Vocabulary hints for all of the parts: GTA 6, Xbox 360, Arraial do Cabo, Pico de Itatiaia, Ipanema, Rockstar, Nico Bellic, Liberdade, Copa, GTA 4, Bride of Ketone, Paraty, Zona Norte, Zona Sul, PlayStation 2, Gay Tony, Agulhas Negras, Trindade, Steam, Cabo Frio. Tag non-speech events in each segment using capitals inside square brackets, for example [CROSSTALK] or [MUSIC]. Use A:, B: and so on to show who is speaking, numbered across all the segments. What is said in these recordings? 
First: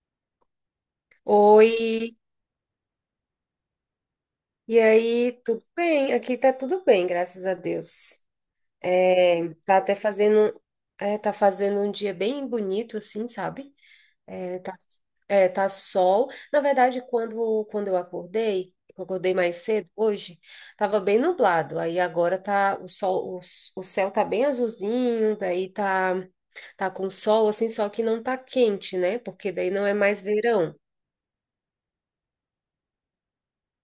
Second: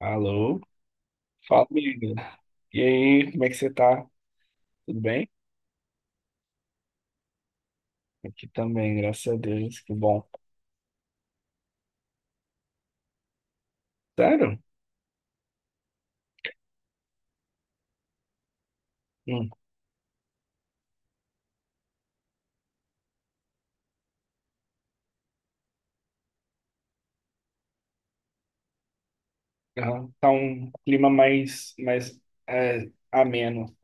A: Alô? Fala, amiga.
B: Oi,
A: E aí, como é que você tá?
B: e
A: Tudo bem?
B: aí, tudo bem? Aqui tá tudo bem, graças a Deus.
A: Aqui também, graças a
B: É, tá
A: Deus, que
B: até
A: bom.
B: fazendo, é, tá fazendo um dia bem bonito, assim, sabe?
A: Sério?
B: É, tá, é, tá sol. Na verdade, quando eu acordei
A: Hum.
B: mais cedo hoje, tava bem nublado. Aí agora tá o sol, o céu tá bem azulzinho, daí tá, tá com sol, assim, só que não tá quente, né? Porque daí não é mais
A: Tá um
B: verão.
A: clima mais, ameno,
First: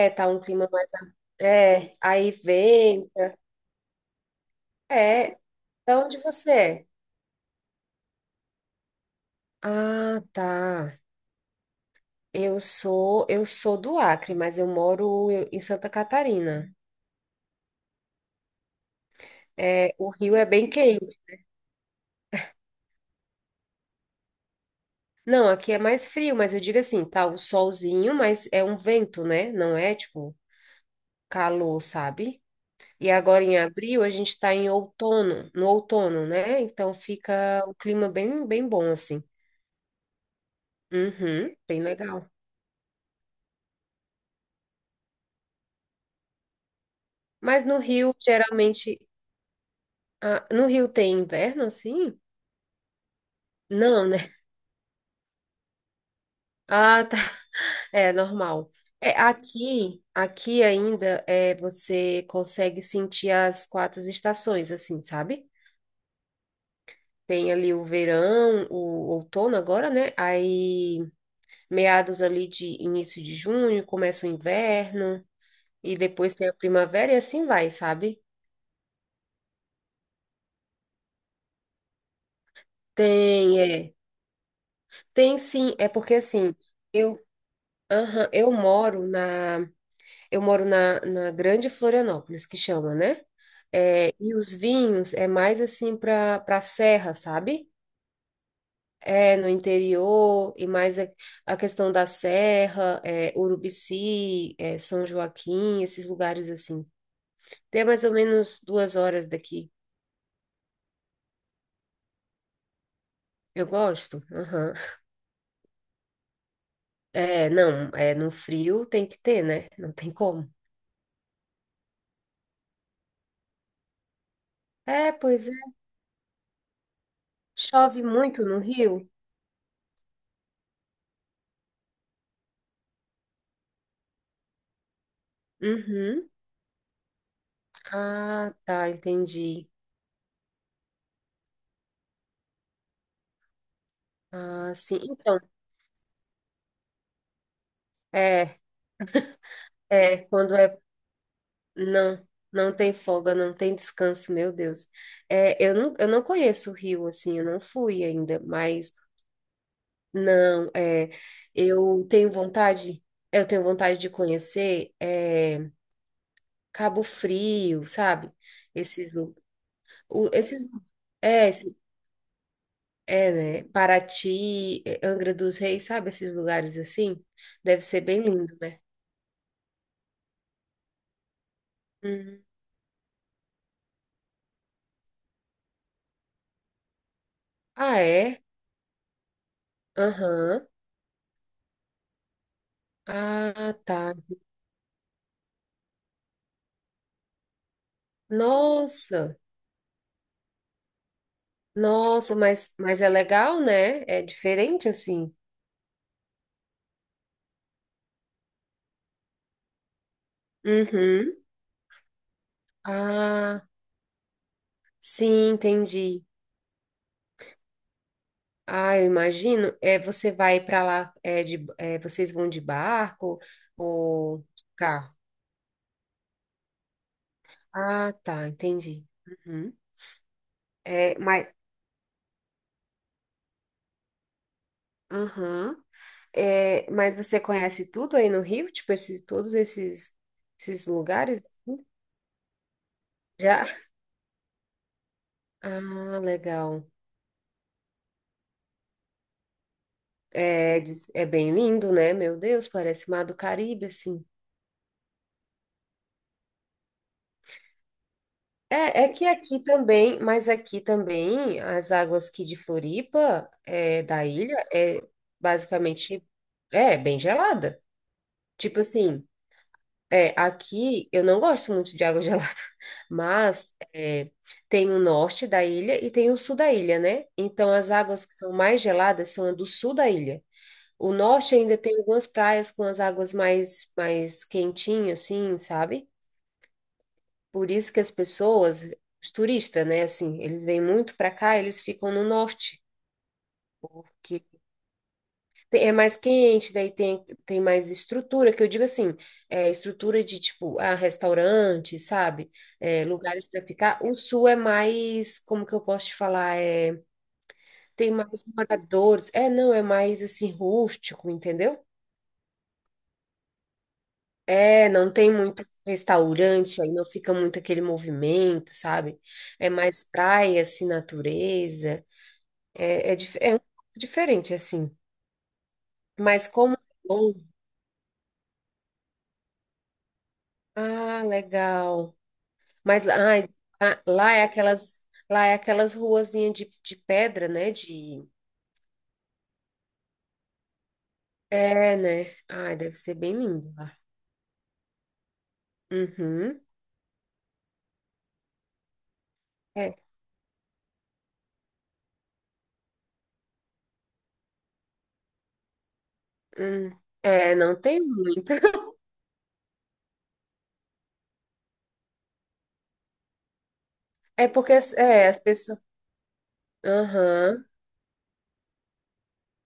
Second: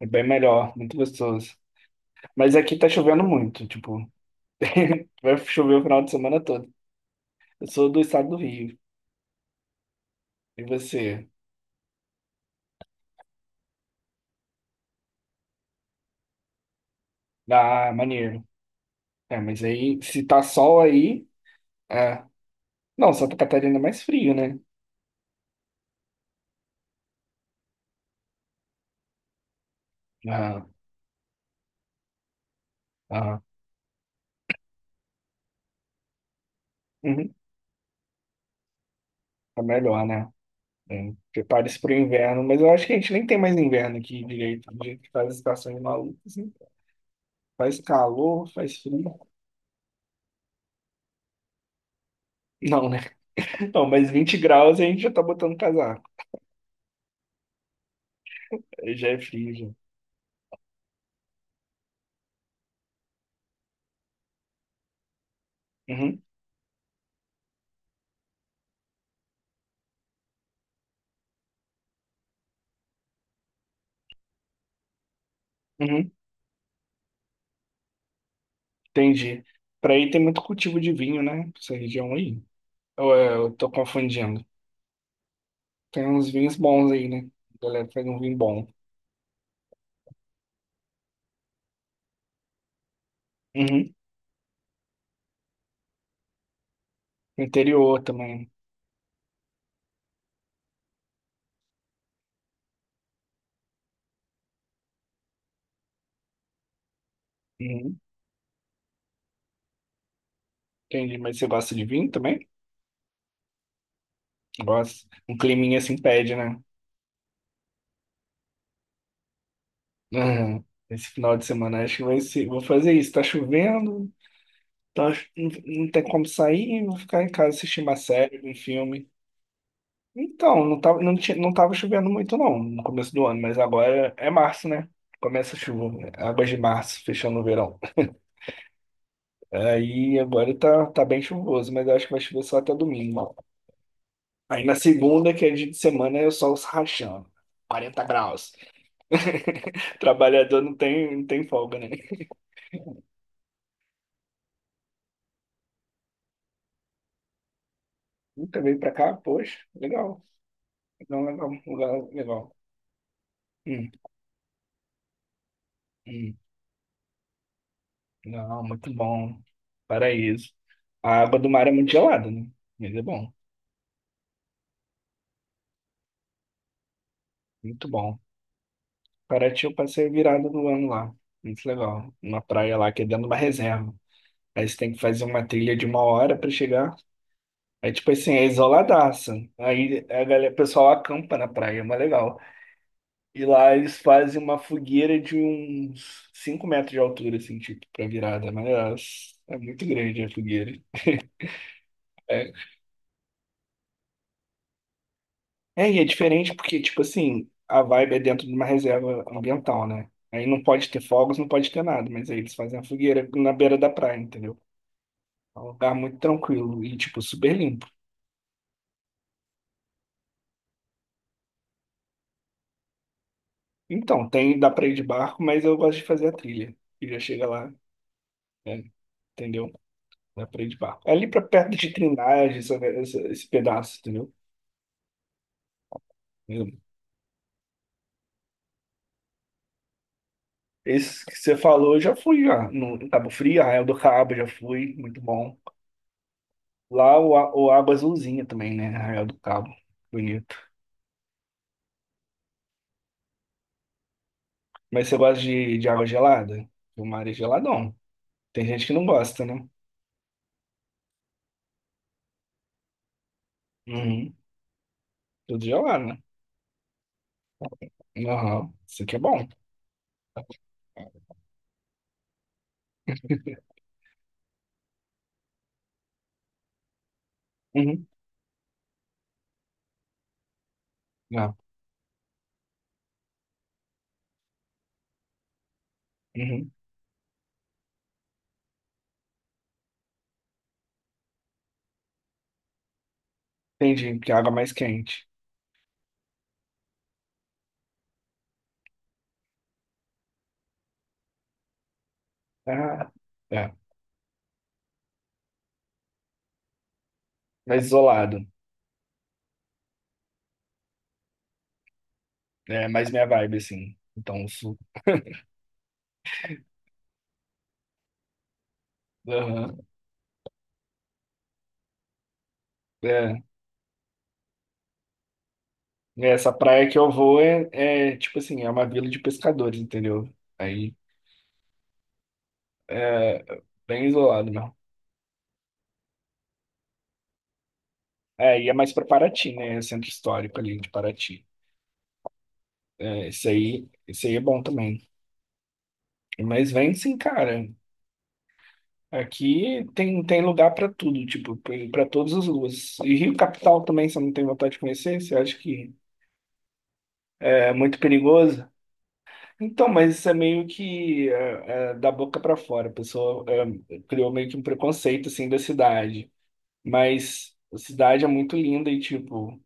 A: é bem
B: tá um clima
A: melhor,
B: mais.
A: muito gostoso.
B: É, aí
A: Mas aqui tá
B: vem.
A: chovendo muito, tipo, [LAUGHS]
B: É,
A: vai chover o
B: da
A: final de
B: onde
A: semana
B: você
A: todo.
B: é?
A: Eu sou do estado do Rio,
B: Ah,
A: e
B: tá.
A: você?
B: Eu sou do Acre, mas eu moro em Santa Catarina.
A: Ah, maneiro. É, mas
B: É,
A: aí,
B: o
A: se
B: Rio
A: tá
B: é bem
A: sol
B: quente.
A: aí, é. Não, Santa Catarina é mais frio, né?
B: Não, aqui é mais frio, mas eu digo assim, tá o solzinho, mas é um vento, né? Não é tipo
A: Ah,
B: calor, sabe? E
A: ah.
B: agora em abril a gente tá em outono, no outono, né? Então
A: Uhum.
B: fica o clima bem, bem bom assim.
A: Tá melhor, né? Né?
B: Uhum,
A: Prepare-se
B: bem
A: para o
B: legal.
A: inverno, mas eu acho que a gente nem tem mais inverno aqui direito, do jeito que faz as estações malucas, né?
B: Mas no
A: Faz
B: Rio
A: calor, faz
B: geralmente.
A: frio.
B: Ah, no Rio tem inverno, assim?
A: Não, né? [LAUGHS] Não,
B: Não,
A: mas
B: né?
A: 20
B: [LAUGHS]
A: graus a gente já tá botando casaco.
B: Ah, tá. É normal.
A: Aí já
B: É,
A: é frio, já.
B: aqui, aqui ainda é, você consegue sentir as quatro estações, assim, sabe?
A: Uhum,
B: Tem ali o verão, o outono agora, né? Aí, meados ali de início de junho, começa o inverno, e
A: uhum,
B: depois tem a primavera e assim vai, sabe?
A: entendi. Para aí tem muito cultivo de vinho, né? Essa região aí. Ou é, eu
B: Tem,
A: tô
B: é.
A: confundindo.
B: Tem sim, é
A: Tem
B: porque
A: uns vinhos
B: assim,
A: bons aí,
B: eu,
A: né? A galera faz um
B: aham,
A: vinho bom.
B: Eu moro na, Grande Florianópolis, que chama, né?
A: Uhum.
B: É, e os vinhos é mais assim para serra, sabe?
A: Interior também.
B: É, no interior, e mais a questão da serra, é, Urubici, é, São Joaquim, esses lugares assim. Tem
A: Uhum.
B: mais ou menos 2 horas daqui.
A: Entendi, mas você gosta de vinho também?
B: Eu gosto, aham.
A: Gosto. Um climinha assim pede, né?
B: É, não, é, no frio tem que ter, né? Não tem como.
A: Aham. Esse final de semana acho que vai ser. Vou fazer isso. Tá chovendo, tá,
B: É, pois
A: não,
B: é.
A: não tem como sair, vou ficar em casa assistindo uma
B: Chove
A: série,
B: muito
A: um
B: no Rio?
A: filme. Então, não tava, não tinha, não tava chovendo muito não no começo do ano, mas agora é março, né? Começa a chuva, né?
B: Uhum.
A: Águas de março, fechando o verão.
B: Ah, tá, entendi.
A: Aí agora tá, bem chuvoso, mas eu acho que vai chover só até domingo. Aí
B: Ah,
A: na
B: sim.
A: segunda,
B: Então,
A: que é dia de semana, é o sol se rachando. 40 graus.
B: é,
A: [LAUGHS]
B: é, quando
A: Trabalhador não
B: é,
A: tem, não tem folga, né?
B: não, não tem folga, não tem descanso, meu Deus. É, eu não conheço o Rio, assim, eu não fui ainda,
A: Nunca veio pra
B: mas
A: cá, poxa, legal.
B: não, é,
A: Não, legal,
B: eu
A: legal,
B: tenho
A: legal.
B: vontade, eu tenho
A: Hum,
B: vontade de conhecer, é,
A: hum.
B: Cabo Frio, sabe?
A: Não, muito
B: Esses,
A: bom.
B: o,
A: Paraíso.
B: esses,
A: A água do
B: é,
A: mar é muito gelada, né? Mas é bom,
B: é, né? Paraty, é, Angra dos Reis, sabe? Esses lugares assim, deve
A: muito
B: ser
A: bom.
B: bem lindo, né?
A: Paraty eu passei a virada do ano lá. Muito legal. Uma
B: Uhum.
A: praia lá que é dentro de uma reserva. Aí você tem que fazer uma trilha de uma hora pra chegar. Aí,
B: Ah,
A: tipo assim,
B: é?
A: é isoladaça. Aí a galera, o
B: Aham.
A: pessoal acampa na praia, é mais legal. E lá
B: Ah,
A: eles
B: tá.
A: fazem uma fogueira de uns 5 metros de altura, assim, tipo, pra virada. Mas
B: Nossa,
A: é muito grande a fogueira.
B: nossa,
A: É,
B: mas, mas é legal, né? É diferente assim.
A: É, e é diferente porque, tipo assim, a vibe é dentro de uma reserva ambiental, né? Aí não pode ter
B: Uhum.
A: fogos, não pode ter nada, mas aí eles fazem a fogueira na
B: Ah,
A: beira da praia, entendeu?
B: sim,
A: É um lugar muito
B: entendi.
A: tranquilo e, tipo, super limpo.
B: Ah, eu imagino. É, você vai para lá, é, de, é, vocês vão de barco
A: Então,
B: ou
A: tem, dá pra ir de
B: carro?
A: barco, mas eu gosto de fazer a trilha. E já chega lá,
B: Ah, tá,
A: né?
B: entendi.
A: Entendeu?
B: Uhum.
A: Dá pra ir de barco. É
B: É,
A: ali pra
B: mas,
A: perto de Trindade, esse pedaço, entendeu?
B: uhum. É, mas você conhece tudo aí no Rio? Tipo, esses, todos esses, esses
A: Esse que
B: lugares,
A: você
B: assim?
A: falou, eu já fui, já. No em Cabo Frio,
B: Já?
A: Arraial do Cabo, já fui, muito bom.
B: Ah, legal.
A: Lá o água é azulzinha também, né? Arraial do Cabo. Bonito.
B: É, é bem lindo, né? Meu Deus, parece Mar do Caribe, assim.
A: Mas você gosta de, água gelada? O mar é geladão. Tem gente que
B: É,
A: não
B: é que
A: gosta,
B: aqui
A: né?
B: também, mas aqui também, as águas aqui de Floripa, é, da
A: Uhum.
B: ilha, é
A: Tudo gelado, né?
B: basicamente, é, bem gelada.
A: Aham.
B: Tipo
A: Isso aqui é
B: assim,
A: bom.
B: é, aqui eu não gosto muito de água [LAUGHS] gelada,
A: [LAUGHS]
B: mas é, tem o norte da ilha e tem o sul da ilha, né? Então as
A: Uhum.
B: águas que são mais geladas são a do sul da ilha. O
A: Ah,
B: norte ainda tem algumas praias com as águas mais quentinhas, assim, sabe?
A: uhum.
B: Por isso que as pessoas, os turistas, né, assim, eles vêm muito para cá, eles ficam no norte,
A: Entendi, que a
B: porque
A: água é mais quente.
B: é mais quente, daí tem, tem mais estrutura, que eu digo assim, é estrutura de tipo, ah, restaurante, sabe? É,
A: Ah,
B: lugares para
A: é.
B: ficar. O sul é mais, como que eu posso te falar? É,
A: Mais
B: tem mais
A: isolado.
B: moradores. É, não, é mais assim, rústico, entendeu?
A: É mais minha vibe, assim. Então, o sul.
B: É, não tem muito restaurante, aí não fica muito aquele movimento, sabe? É
A: Aham.
B: mais praia, assim, natureza. É, é,
A: É.
B: é um pouco diferente, assim. Mas
A: Essa
B: como é
A: praia que eu
B: bom,
A: vou é, tipo assim, é uma vila de pescadores, entendeu? Aí,
B: ah, legal. Mas ai, ah,
A: bem isolado mesmo.
B: lá é aquelas ruazinhas de pedra, né? De,
A: É, e é mais para Paraty, né? É Centro histórico ali de Paraty.
B: é, né? Ai, deve ser
A: É,
B: bem lindo lá.
A: esse aí é bom também.
B: Uhum.
A: Mas vem sim, cara. Aqui
B: É,
A: tem, tem lugar para tudo, tipo, para todas as ruas. E Rio Capital também, você não tem vontade de conhecer? Você acha que
B: hum. É,
A: é
B: não
A: muito
B: tem muito.
A: perigoso?
B: [LAUGHS]
A: Então, mas isso é meio que é, da boca para fora. A pessoa criou
B: É
A: meio que um
B: porque é,
A: preconceito,
B: as
A: assim, da
B: pessoas.
A: cidade. Mas
B: Aham,
A: a cidade é muito linda e, tipo,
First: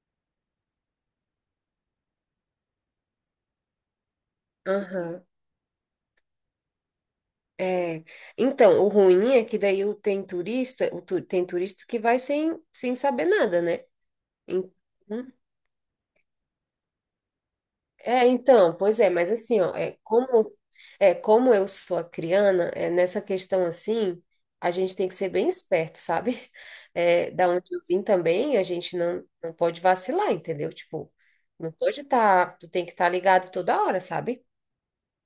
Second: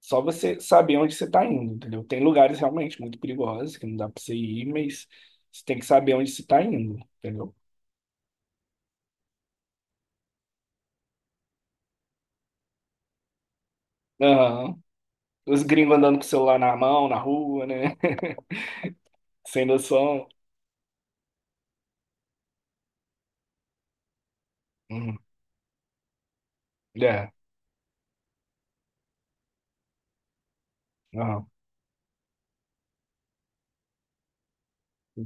A: só você saber onde você está indo, entendeu? Tem lugares realmente muito perigosos que não dá para você ir, mas
B: aham.
A: você tem que saber onde você está indo, entendeu?
B: É, então, o ruim é que daí tem turista que vai sem, sem saber nada, né?
A: Aham.
B: Então,
A: Os gringos andando com o celular na mão, na rua, né?
B: é,
A: [LAUGHS]
B: então, pois é, mas assim,
A: Sem
B: ó,
A: noção.
B: é, como eu sou acriana, é, nessa questão assim, a gente tem que
A: Uhum.
B: ser bem esperto, sabe? [LAUGHS] É,
A: É,
B: da onde eu vim também, a gente não, não pode vacilar, entendeu? Tipo,
A: aham.
B: não pode estar, tu tem que estar ligado toda hora, sabe?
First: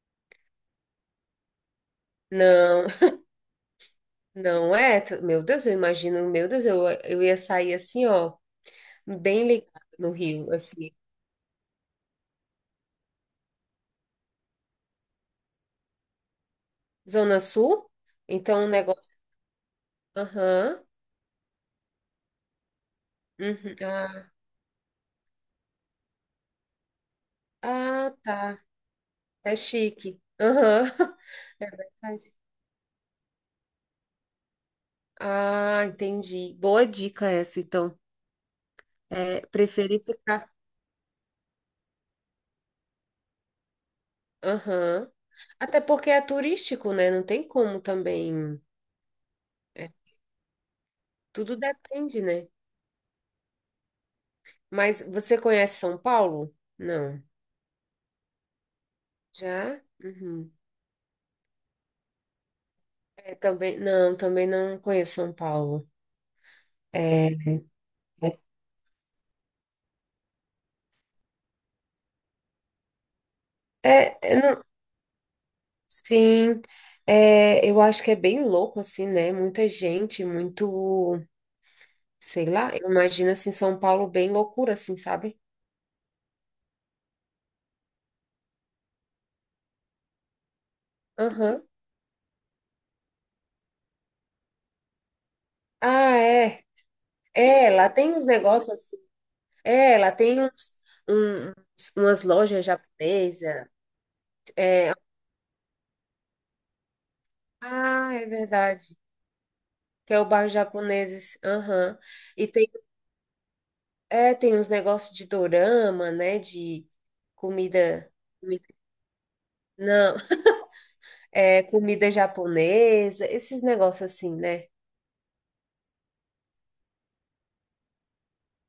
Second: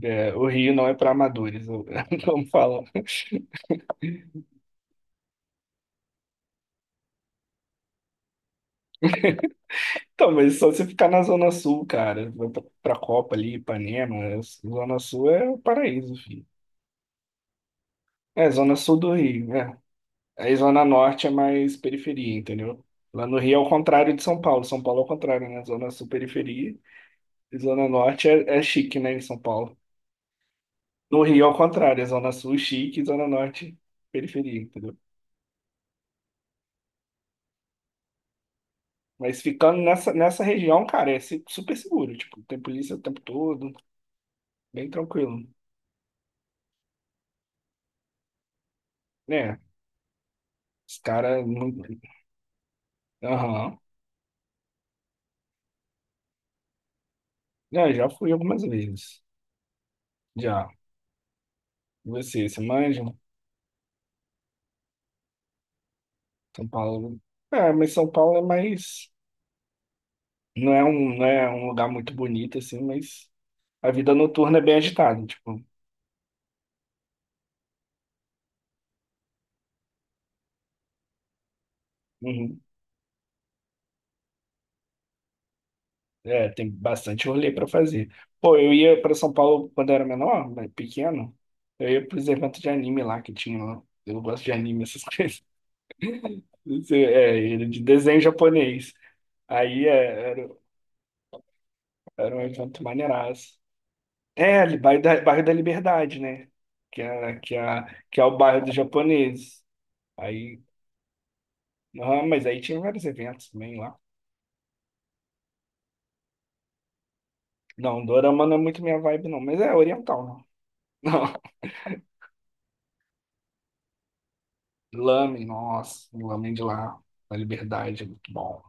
A: É, o Rio não é para amadores, [LAUGHS] como falam.
B: Não, [LAUGHS] não é, tu- meu Deus, eu imagino, meu Deus, eu ia sair assim, ó, bem ligado no
A: Então,
B: Rio,
A: mas só você
B: assim.
A: ficar na Zona Sul, cara, vai pra, Copa ali, Ipanema, é, Zona Sul é o paraíso, filho.
B: Zona Sul?
A: É,
B: Então o
A: Zona Sul do
B: negócio.
A: Rio, né? Aí Zona
B: Aham,
A: Norte é mais periferia, entendeu? Lá no Rio é o
B: uhum.
A: contrário de
B: Ah,
A: São Paulo. São Paulo é o contrário, né? Zona Sul, periferia. E Zona
B: ah,
A: Norte é,
B: tá.
A: chique, né? Em São
B: É
A: Paulo.
B: chique. Aham. [LAUGHS]
A: No Rio é o
B: É
A: contrário. É Zona
B: verdade.
A: Sul, chique. E Zona Norte, periferia, entendeu?
B: Ah, entendi. Boa dica essa, então.
A: Mas
B: É,
A: ficando
B: preferi
A: nessa,
B: ficar.
A: região, cara, é super seguro. Tipo, tem polícia o tempo todo. Bem
B: Aham.
A: tranquilo.
B: Até porque é turístico, né? Não tem como também.
A: Né?
B: É,
A: Os caras.
B: tudo depende, né?
A: Aham.
B: Mas você conhece São Paulo? Não.
A: É, já fui algumas vezes.
B: Já? Uhum.
A: Já. E você manja?
B: É, também não conheço São Paulo.
A: São Paulo.
B: É,
A: É, mas São Paulo é mais. Não é um lugar muito bonito, assim, mas a vida
B: é,
A: noturna é
B: é.
A: bem agitada, tipo,
B: Sim, é, eu acho que é bem louco, assim, né? Muita gente, muito, sei
A: uhum.
B: lá, eu imagino, assim, São Paulo bem loucura, assim, sabe?
A: É, tem bastante rolê para fazer. Pô, eu ia para São Paulo quando eu era menor, né, pequeno,
B: Aham.
A: eu ia pros eventos de anime lá que tinha lá. Eu gosto de anime, essas [LAUGHS] coisas.
B: Ah, é.
A: Isso. Era
B: É,
A: de
B: lá tem
A: desenho
B: uns negócios,
A: japonês.
B: assim,
A: Aí
B: é, lá tem umas
A: era um
B: lojas
A: evento maneiraço.
B: japonesas,
A: É, ali,
B: é,
A: bairro da Liberdade, né?
B: ah,
A: Que é
B: é
A: o bairro dos
B: verdade,
A: japoneses.
B: que é o bairro
A: Aí,
B: japoneses, aham.
A: ah, mas
B: E
A: aí
B: tem,
A: tinha vários eventos também lá.
B: é, tem uns negócios de dorama, né, de
A: Não,
B: comida,
A: dorama não é
B: comida,
A: muito minha vibe, não. Mas é
B: não.
A: oriental, né? Não. [LAUGHS]
B: É, comida japonesa, esses negócios assim, né?
A: Lamen, nossa. O Lamen de lá. Na Liberdade, é muito bom.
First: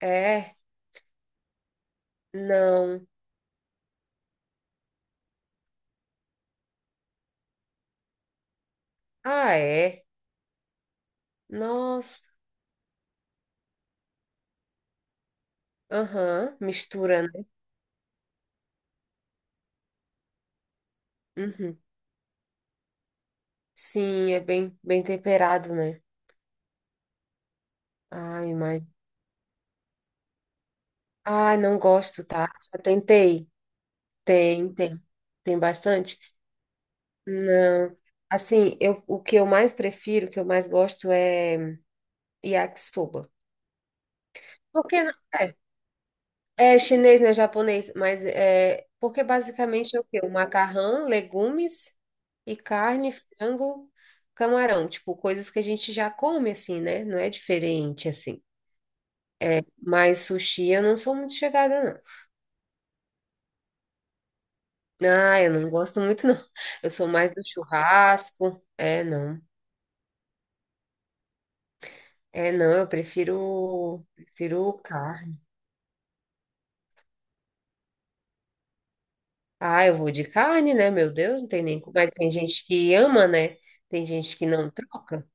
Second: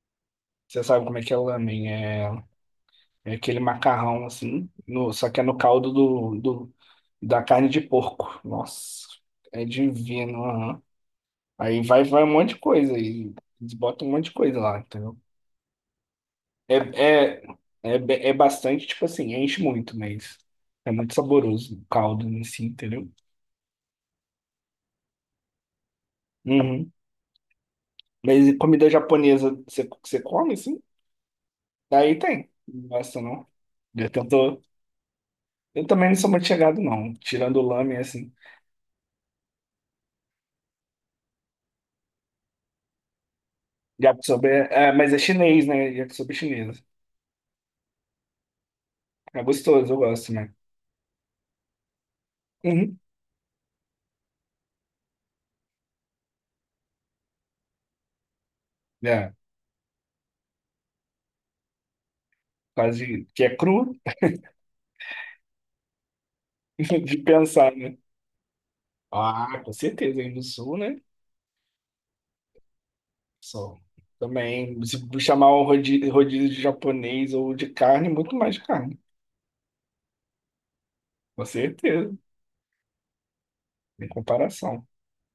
B: É,
A: Você sabe como é que é lamen?
B: não.
A: É aquele macarrão, assim. No, Só que é no caldo da carne de porco. Nossa.
B: Ah,
A: É
B: é.
A: divino, aham. Aí vai
B: Nossa.
A: um monte de coisa. Aí, eles botam um monte de coisa lá, entendeu?
B: Aham,
A: É,
B: mistura, né?
A: é bastante, tipo assim, enche muito, mas é muito saboroso
B: Uhum.
A: o caldo em si, entendeu?
B: Sim, é bem, bem temperado, né?
A: Uhum. Mas
B: Ai,
A: e
B: mas.
A: comida japonesa, você come, assim?
B: Ai, não
A: Aí
B: gosto, tá?
A: tem.
B: Já
A: Não gosto, não.
B: tentei.
A: Eu tento.
B: Tem, tem. Tem
A: Eu também não
B: bastante?
A: sou muito chegado, não. Tirando o lamen,
B: Não.
A: assim.
B: Assim, eu, o que eu mais prefiro, o que eu mais gosto é yakisoba.
A: Yakisoba é.
B: Porque,
A: Mas
B: não.
A: é chinês, né? Yakisoba é
B: É
A: chinesa.
B: chinês, né? Japonês, mas é porque
A: É gostoso, eu
B: basicamente é o quê? O
A: gosto, né?
B: macarrão, legumes e
A: Uhum.
B: carne, frango, camarão, tipo, coisas que a gente já come assim, né? Não é diferente assim.
A: É,
B: Mas sushi eu não sou muito chegada,
A: quase. Que é cru
B: não. Ah, eu não gosto muito, não.
A: [LAUGHS]
B: Eu sou
A: de
B: mais do
A: pensar, né?
B: churrasco. É, não.
A: Ah, com certeza. Aí no sul, né?
B: É, não, eu
A: Só.
B: prefiro, prefiro
A: Também, se
B: carne.
A: chamar um rodízio, rodízio de japonês ou de carne, muito mais de carne.
B: Ah, eu vou de carne, né? Meu Deus,
A: Com
B: não tem nem como. Mas
A: certeza.
B: tem gente que ama, né? Tem
A: Em
B: gente que não
A: comparação.
B: troca.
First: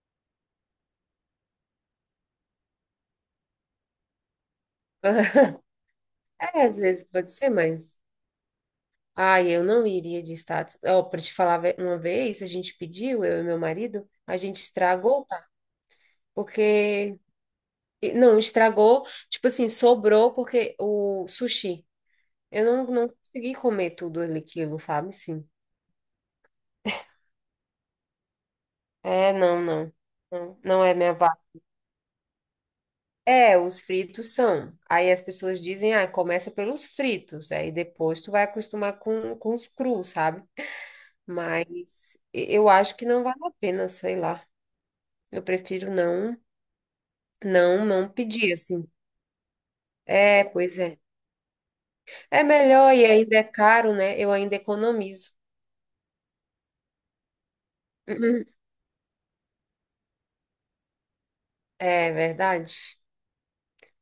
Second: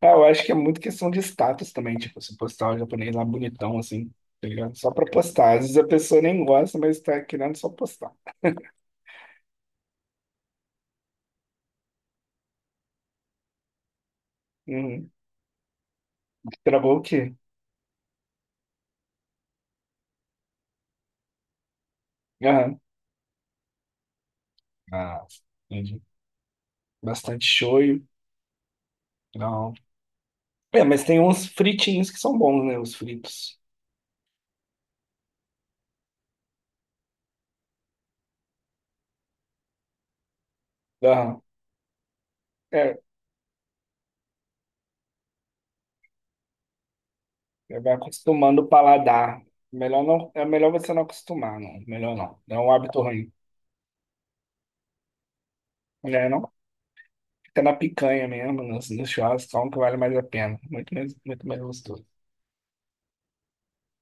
A: É, eu acho que é muito questão de status também, tipo, se postar o japonês lá bonitão, assim, tá ligado? Só pra postar. Às
B: [LAUGHS]
A: vezes a pessoa nem
B: É, às
A: gosta, mas
B: vezes
A: tá
B: pode ser,
A: querendo só
B: mas.
A: postar.
B: Ai, eu não iria de status. Ó, pra te falar ve- uma vez, a gente pediu, eu e meu marido, a gente
A: Uhum.
B: estragou, tá?
A: Travou o
B: Porque.
A: quê?
B: E- Não, estragou, tipo assim, sobrou porque o sushi. Eu
A: Aham.
B: não, não consegui comer tudo ali, aquilo, sabe?
A: Ah,
B: Sim.
A: entendi. Bastante shoyu.
B: É, não,
A: Não.
B: não. Não,
A: É,
B: não é
A: mas
B: minha
A: tem
B: vaga.
A: uns fritinhos que são bons, né? Os
B: É,
A: fritos.
B: os fritos são. Aí as pessoas dizem, ah, começa pelos fritos, aí depois tu vai acostumar com os crus, sabe?
A: Aham.
B: Mas eu acho
A: É,
B: que não vale a pena, sei lá. Eu prefiro não,
A: é,
B: não,
A: vai
B: não pedir
A: acostumando o
B: assim.
A: paladar. Melhor não, é
B: É,
A: melhor
B: pois
A: você
B: é.
A: não acostumar, não. Melhor não.
B: É
A: É um
B: melhor
A: hábito
B: e
A: ruim.
B: ainda é caro, né? Eu ainda economizo.
A: Né, não? Fica na picanha
B: Uhum.
A: mesmo, nos churrascos, só um que vale mais a pena. Muito mais gostoso.
B: É verdade.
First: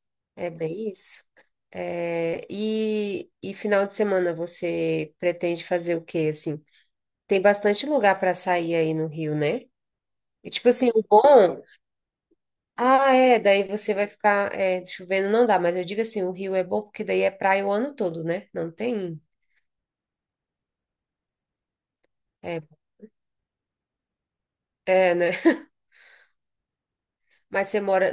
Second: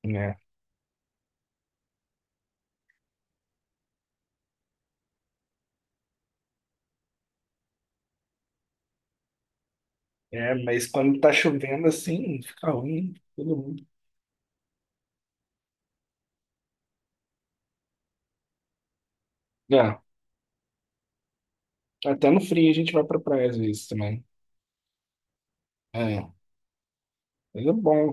A: É.
B: É bem isso. É, e final de semana você pretende fazer o quê, assim? Tem bastante lugar para sair aí no Rio, né? E
A: É,
B: tipo
A: mas
B: assim, o
A: quando tá
B: bom.
A: chovendo assim, fica
B: Ah,
A: ruim,
B: é,
A: todo
B: daí
A: mundo.
B: você vai ficar é, chovendo, não dá, mas eu digo assim, o Rio é bom porque daí é praia o ano todo, né? Não tem.
A: É, até no
B: É,
A: frio a gente vai pra praia às vezes também.
B: é, né? [LAUGHS]
A: É, mas
B: Mas
A: é
B: você
A: bom.
B: mora.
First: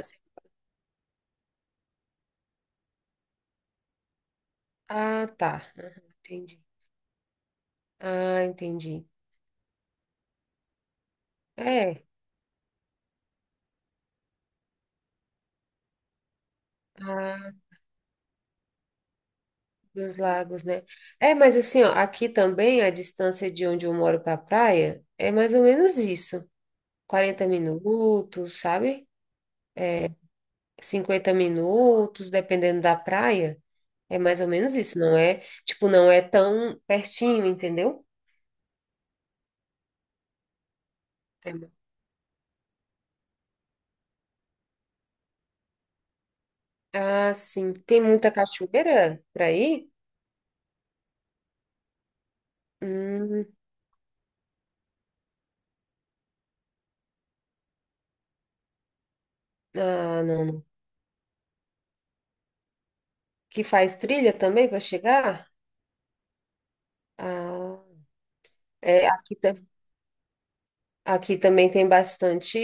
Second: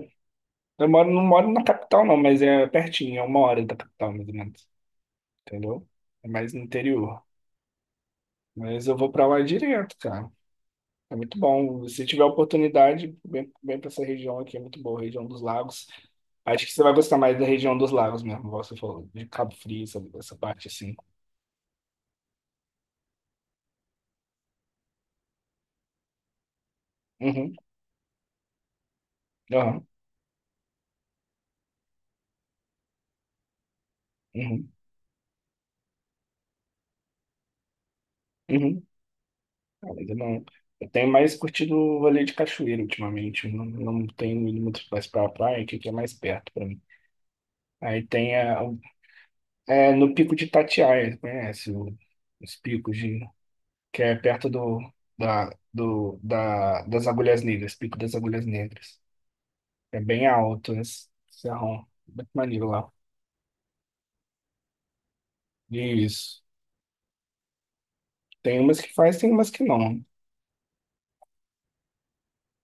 A: Eu moro, não moro na capital não, mas é pertinho, é uma hora da capital mais ou menos,
B: Ah, tá.
A: entendeu?
B: Aham,
A: É mais
B: entendi.
A: no interior.
B: Ah,
A: Mas eu
B: entendi.
A: vou pra lá direto, cara. É muito bom.
B: É,
A: Se tiver oportunidade, vem, vem pra essa região aqui, é muito boa, região dos lagos. Acho que você vai gostar mais da
B: ah,
A: região dos lagos mesmo, igual você falou, de Cabo Frio,
B: dos
A: essa
B: lagos,
A: parte
B: né?
A: assim.
B: É, mas assim, ó, aqui também a distância de onde eu moro para a praia é mais ou menos isso. Quarenta
A: Uhum,
B: minutos, sabe?
A: uhum,
B: 50 minutos, dependendo da praia. É mais ou
A: uhum,
B: menos isso, não é? Tipo, não é tão pertinho, entendeu?
A: uhum. Ainda não. Eu tenho mais
B: É.
A: curtido o rolê de cachoeira ultimamente. Eu não tenho ido muito mais pra praia, que aqui é mais perto pra mim.
B: Ah, sim. Tem
A: Aí
B: muita
A: tem
B: cachoeira para ir?
A: no Pico de Itatiaia, conhece os picos de,
B: Hum,
A: que é perto das Agulhas Negras, Pico das Agulhas Negras. É
B: ah,
A: bem
B: não, não.
A: alto esse serrão, muito maneiro lá.
B: Que faz trilha também para chegar?
A: Isso.
B: Ah.
A: Tem umas que
B: É,
A: faz, tem
B: aqui,
A: umas que não.
B: aqui também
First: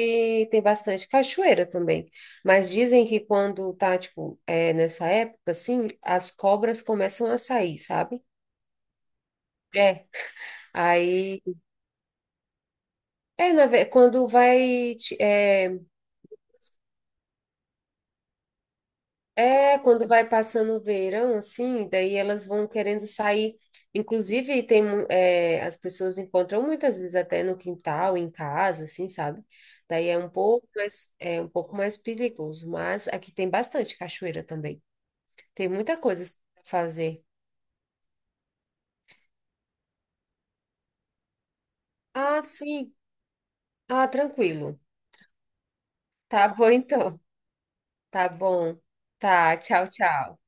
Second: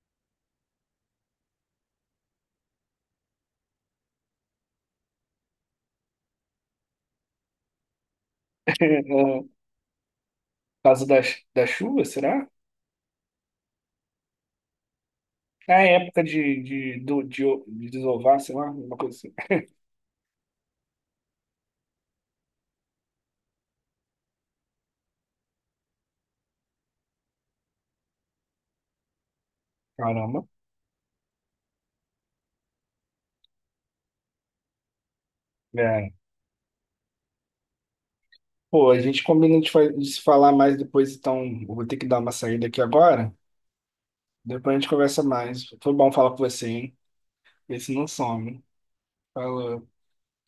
B: tem bastante cachoeira também. Mas dizem que quando tá, tipo, é, nessa época, assim, as cobras começam a sair, sabe?
A: [LAUGHS] É,
B: É.
A: por causa
B: Aí,
A: da chuva, será?
B: é, na, ve- quando vai, ti- é,
A: Ah, é época de desovar, sei lá, uma coisa assim.
B: é, quando vai passando o verão, assim, daí elas vão querendo sair. Inclusive, tem, mu- é, as pessoas encontram muitas vezes até no quintal, em casa, assim, sabe? Daí é um
A: Caramba.
B: pouco mais, é um pouco mais perigoso, mas aqui tem bastante cachoeira também. Tem muita
A: É.
B: coisa para fazer.
A: Pô, a gente combina de se falar mais depois, então eu vou ter que dar uma
B: Ah,
A: saída aqui
B: sim.
A: agora.
B: Ah,
A: Depois
B: tranquilo.
A: a gente conversa mais. Foi bom falar com
B: Tá
A: você,
B: bom,
A: hein?
B: então.
A: Esse não
B: Tá
A: some.
B: bom. Tá,
A: Falou.
B: tchau, tchau.